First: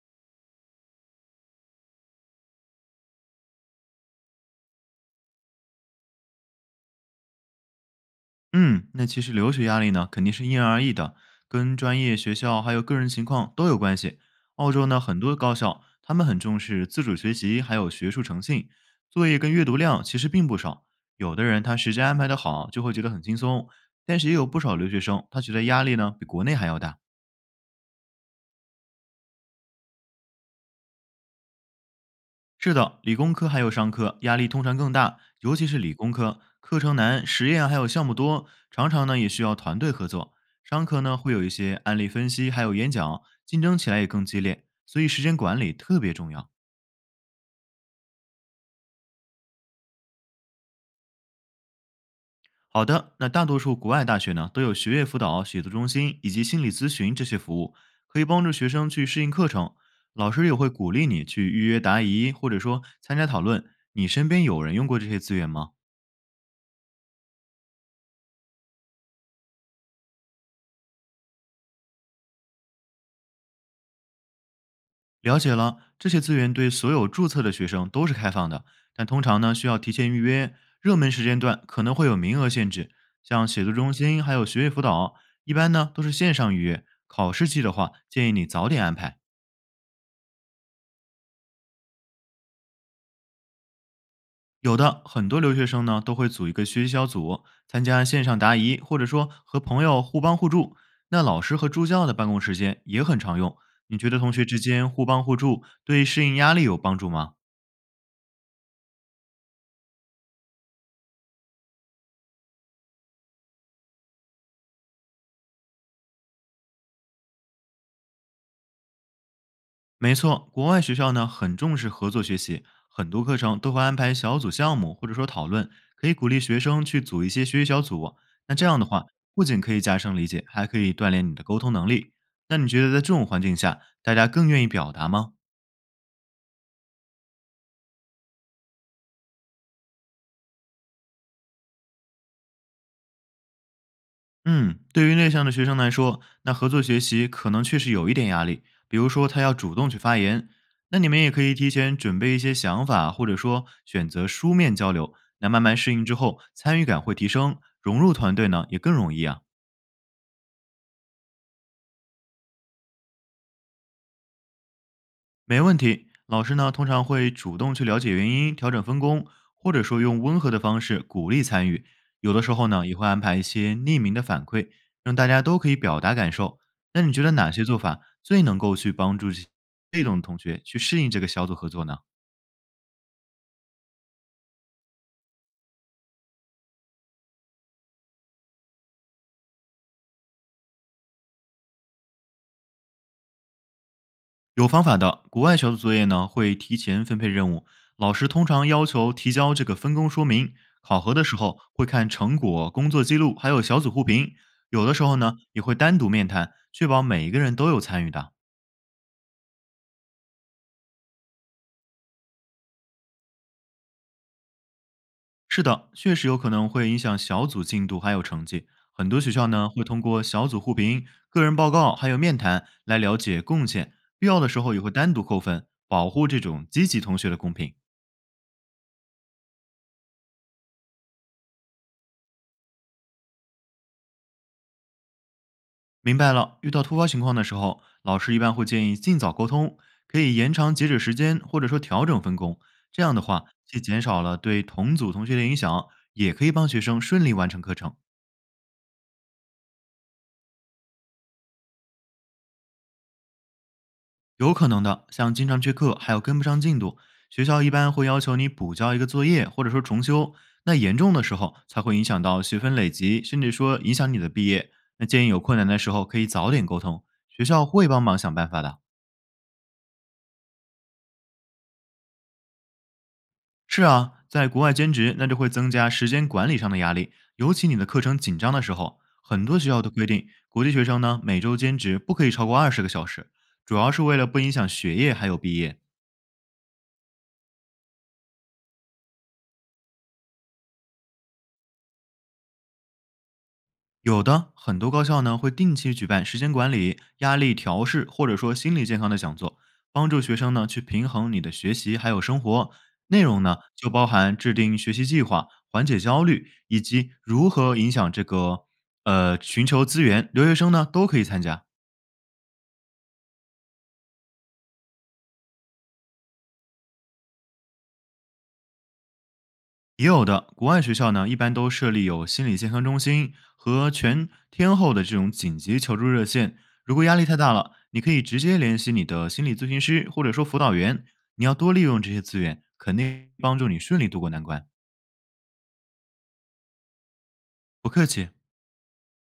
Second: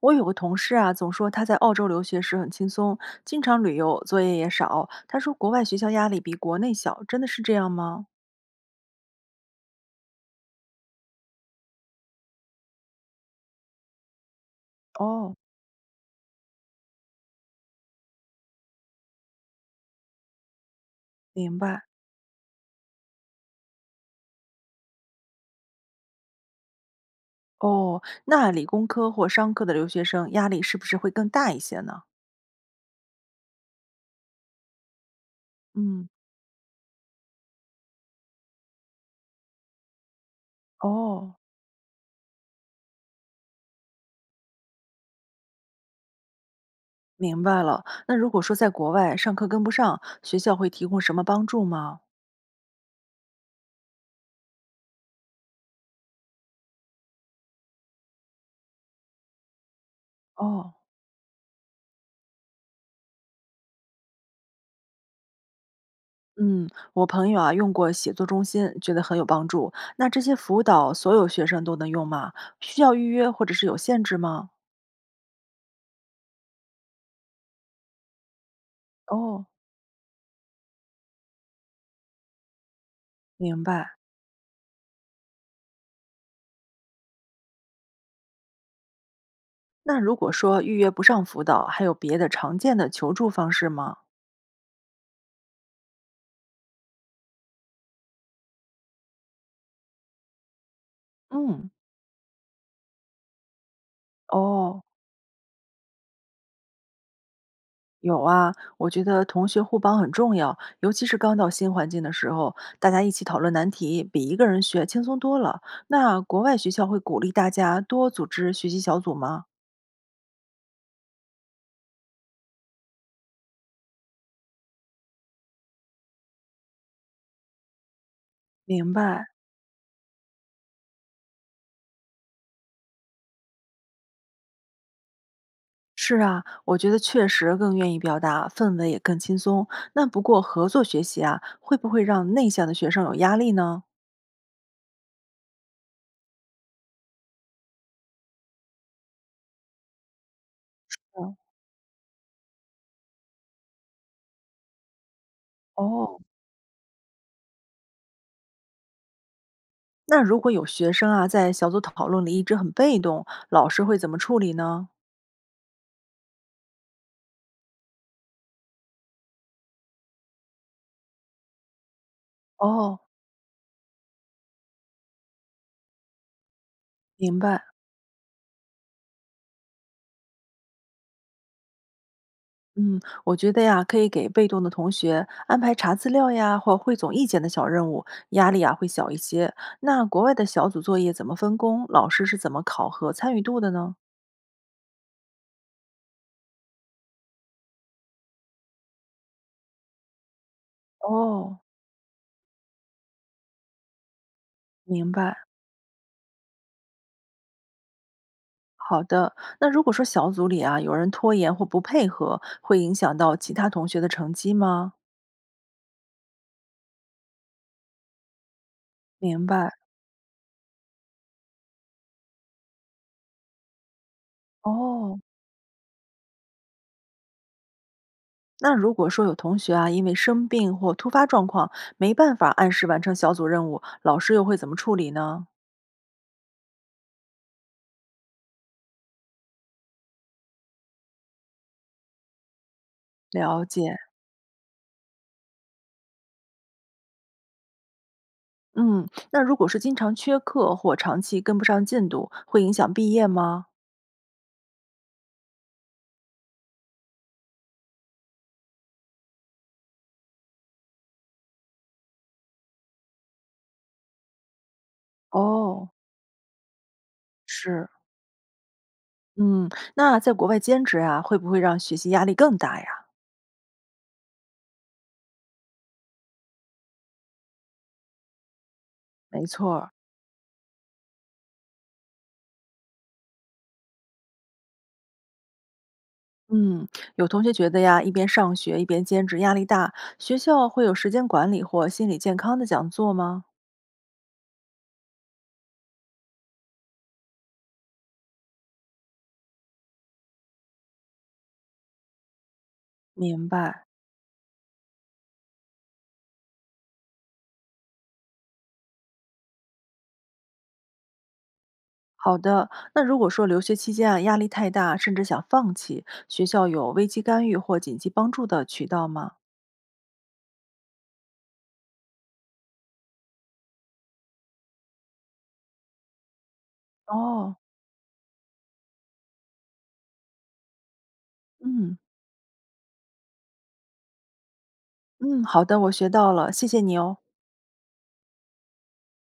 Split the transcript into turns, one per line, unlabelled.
我有个同事啊，总说他在澳洲留学时很轻松，经常旅游，作业也少。他说国外学校压力比国内小，真的是这样吗？
嗯，那其实留学压力呢，肯定是因人而异的，跟专业、学校还有个人情况都有关系。澳洲呢，很
哦，
多高校他们很重视自主学习，还有学术诚信，作业跟阅读量其实并不少。有的
明
人他
白。
时间安排的好，就会觉得很轻松，但是也有不少留学生他觉得压力呢比国内还要大。
哦，那理工科或商科的留学生压力是不是会更大一些呢？
是的，理工科还有商科压力通常更大，尤其是理
嗯，
工科，课程难，实验还有项目多，常常呢也需要团队合作。商科呢会
哦，
有一些案例分析，还有演讲，竞争起来也更激烈，所以时间管理特别重要。
明白了。那如果说在国外上课跟不上，学校会提供什么帮助吗？
好的，那大多数国外大学呢都有学业辅导、写作中心以及心理咨询这些服务，可以帮助学生去适应课程。老师也会
哦。
鼓励你去预约答疑，或者说参加讨论。你身边有人用过这些资源吗？
嗯，我朋友啊用过写作中心，觉得很有帮助。那这些辅导所有学生都能用吗？需要预约或者是有限制吗？
了解了，这些资源对所有注册的学生都是开放的，但通常
哦，
呢需要提前预约。热门时间段可能会有名额限制，像
明
写作中
白。
心还有学业辅导，一般呢都是线上预约。考试季的话，建议你早点安排。
那如果说预约不上辅导，还有别的常见的求助方式吗？
有的很多留学生呢都会组一个学习小组，参加线上答疑，或者说和朋友互帮互助。那老师和
嗯，
助教的办公时间也很常用。你觉得同学之
哦，
间互帮互助对适应压力有帮助吗？
有啊，我觉得同学互帮很重要，尤其是刚到新环境的时候，大家一起讨论难题，比一个人学轻松多了。那国外学校会鼓励大家多组织学习小组吗？
没错，国外学校呢很重视合作学习，很多课程都会安排小组项目或者说讨论，可以鼓励学生去组一些学习小组。那这样的
明
话，
白。
不仅可以加深理解，还可以锻炼你的沟通能力。那你觉得在这种环境下，大家更愿意表达吗？
是啊，我觉得确实更愿意表达，氛围也更轻松。那不过合作学习啊，会不会让内向的学生有压力呢？
嗯，对于内向的学生来说，那合作学习可能确实有一点压力，比如说他要主动去发言。那你们也
嗯
可以提前准备一些想法，或者说选择书面交流。那慢慢适应之
哦，
后，参与感会提升，融入团队呢也更容易啊。
那如果有学生啊，在小组讨论里一直很被动，老师会怎么处理呢？
没问题。老师呢，通常会主动去了解原因，调整分工，或者说用温和的方式鼓励参与。有的时候呢，也
哦，
会安排一些匿名的反馈，让大家都可以表达感受。那你觉得
明
哪
白。
些做法最能够去帮助这些被动的同学去适应这个小组合作呢？
嗯，我觉得呀，可以给被动的同学安排查资料呀，或汇总意见的小任务，压力啊会小一些。那国外的小组作业怎么分工？老师是怎么考核参与度的呢？
有方法的，国外小组作业呢会提前分配任务，老师通常要求提交这个分工说明，考核的时候
哦，
会看成果、工作记录，还有小组互评，有的时
明
候呢
白。
也会单独面谈，确保每一个人都有参与的。
好的，那如果说小组里啊有人拖延或不配合，会影响到其他同学的成绩吗？
是的，确实有可能会影响小组进度还有成绩。很多学
明
校呢
白。
会通过小组互评、个人报告还有面谈来了解贡献，必要的时候也会单
哦，
独扣分，保护这种积极同学的公平。
那如果说有同学啊，因为生病或突发状况，没办法按时完成小组任务，老师又会怎么处理呢？
明白了，遇到突发情况的时候，老师一般会建议尽早沟通，可以延长截止时间，或者说调整分工。这样的话，
了
既
解，
减少了对同组同学的影响，也可以帮学生顺利完成课程。
嗯，那如果是经常缺课或长期跟不上进度，会影响毕业吗？
有可能的，像经常缺课，还有跟不上进度，学校一般会要求你补交一个作业，或者说重修。那严重的时候，才会影响到学分累积，甚至说影响你的毕业。那建议有困难的
哦，
时候，可以早点沟通，学校会
是，
帮忙想办法的。
嗯，那在国外兼职啊，会不会让学习压力更大呀？
是啊，在国外兼职，那就会增加时间管理上的压力，尤其你的课程紧张的时候，
没
很多学
错
校都
儿，
规定，国际学生呢每周兼职不可以超过20个小时，主要是为了不影响学业还有毕业。
嗯，有同学觉得呀，一边上学一边兼职压力大，学校会有时间管理或心理健康的讲座吗？
有的，很多高校呢会定期举办时间管理、压力调试或者说心理健康的讲座，帮助学生呢去平衡你的学习还有生活。内容
明
呢
白。
就包含制定学习计划、缓解焦虑以及如何影响这个寻求资源，留学生呢都可以参加。
好的，那如果说留学期间啊压力太大，甚至想放弃，学校有危机干预或紧急帮助的渠道吗？
也有的，国外学校呢，一般都设立有心理健康中心和全天候的这种紧急求助热线。如果压力太大
哦，
了，你可以直接联系你的心理咨询师或者说辅导员。你要多利
嗯
用这些资源，肯定帮助你顺利度过难关。
嗯，好的，我学到了，谢谢你哦。
不客气。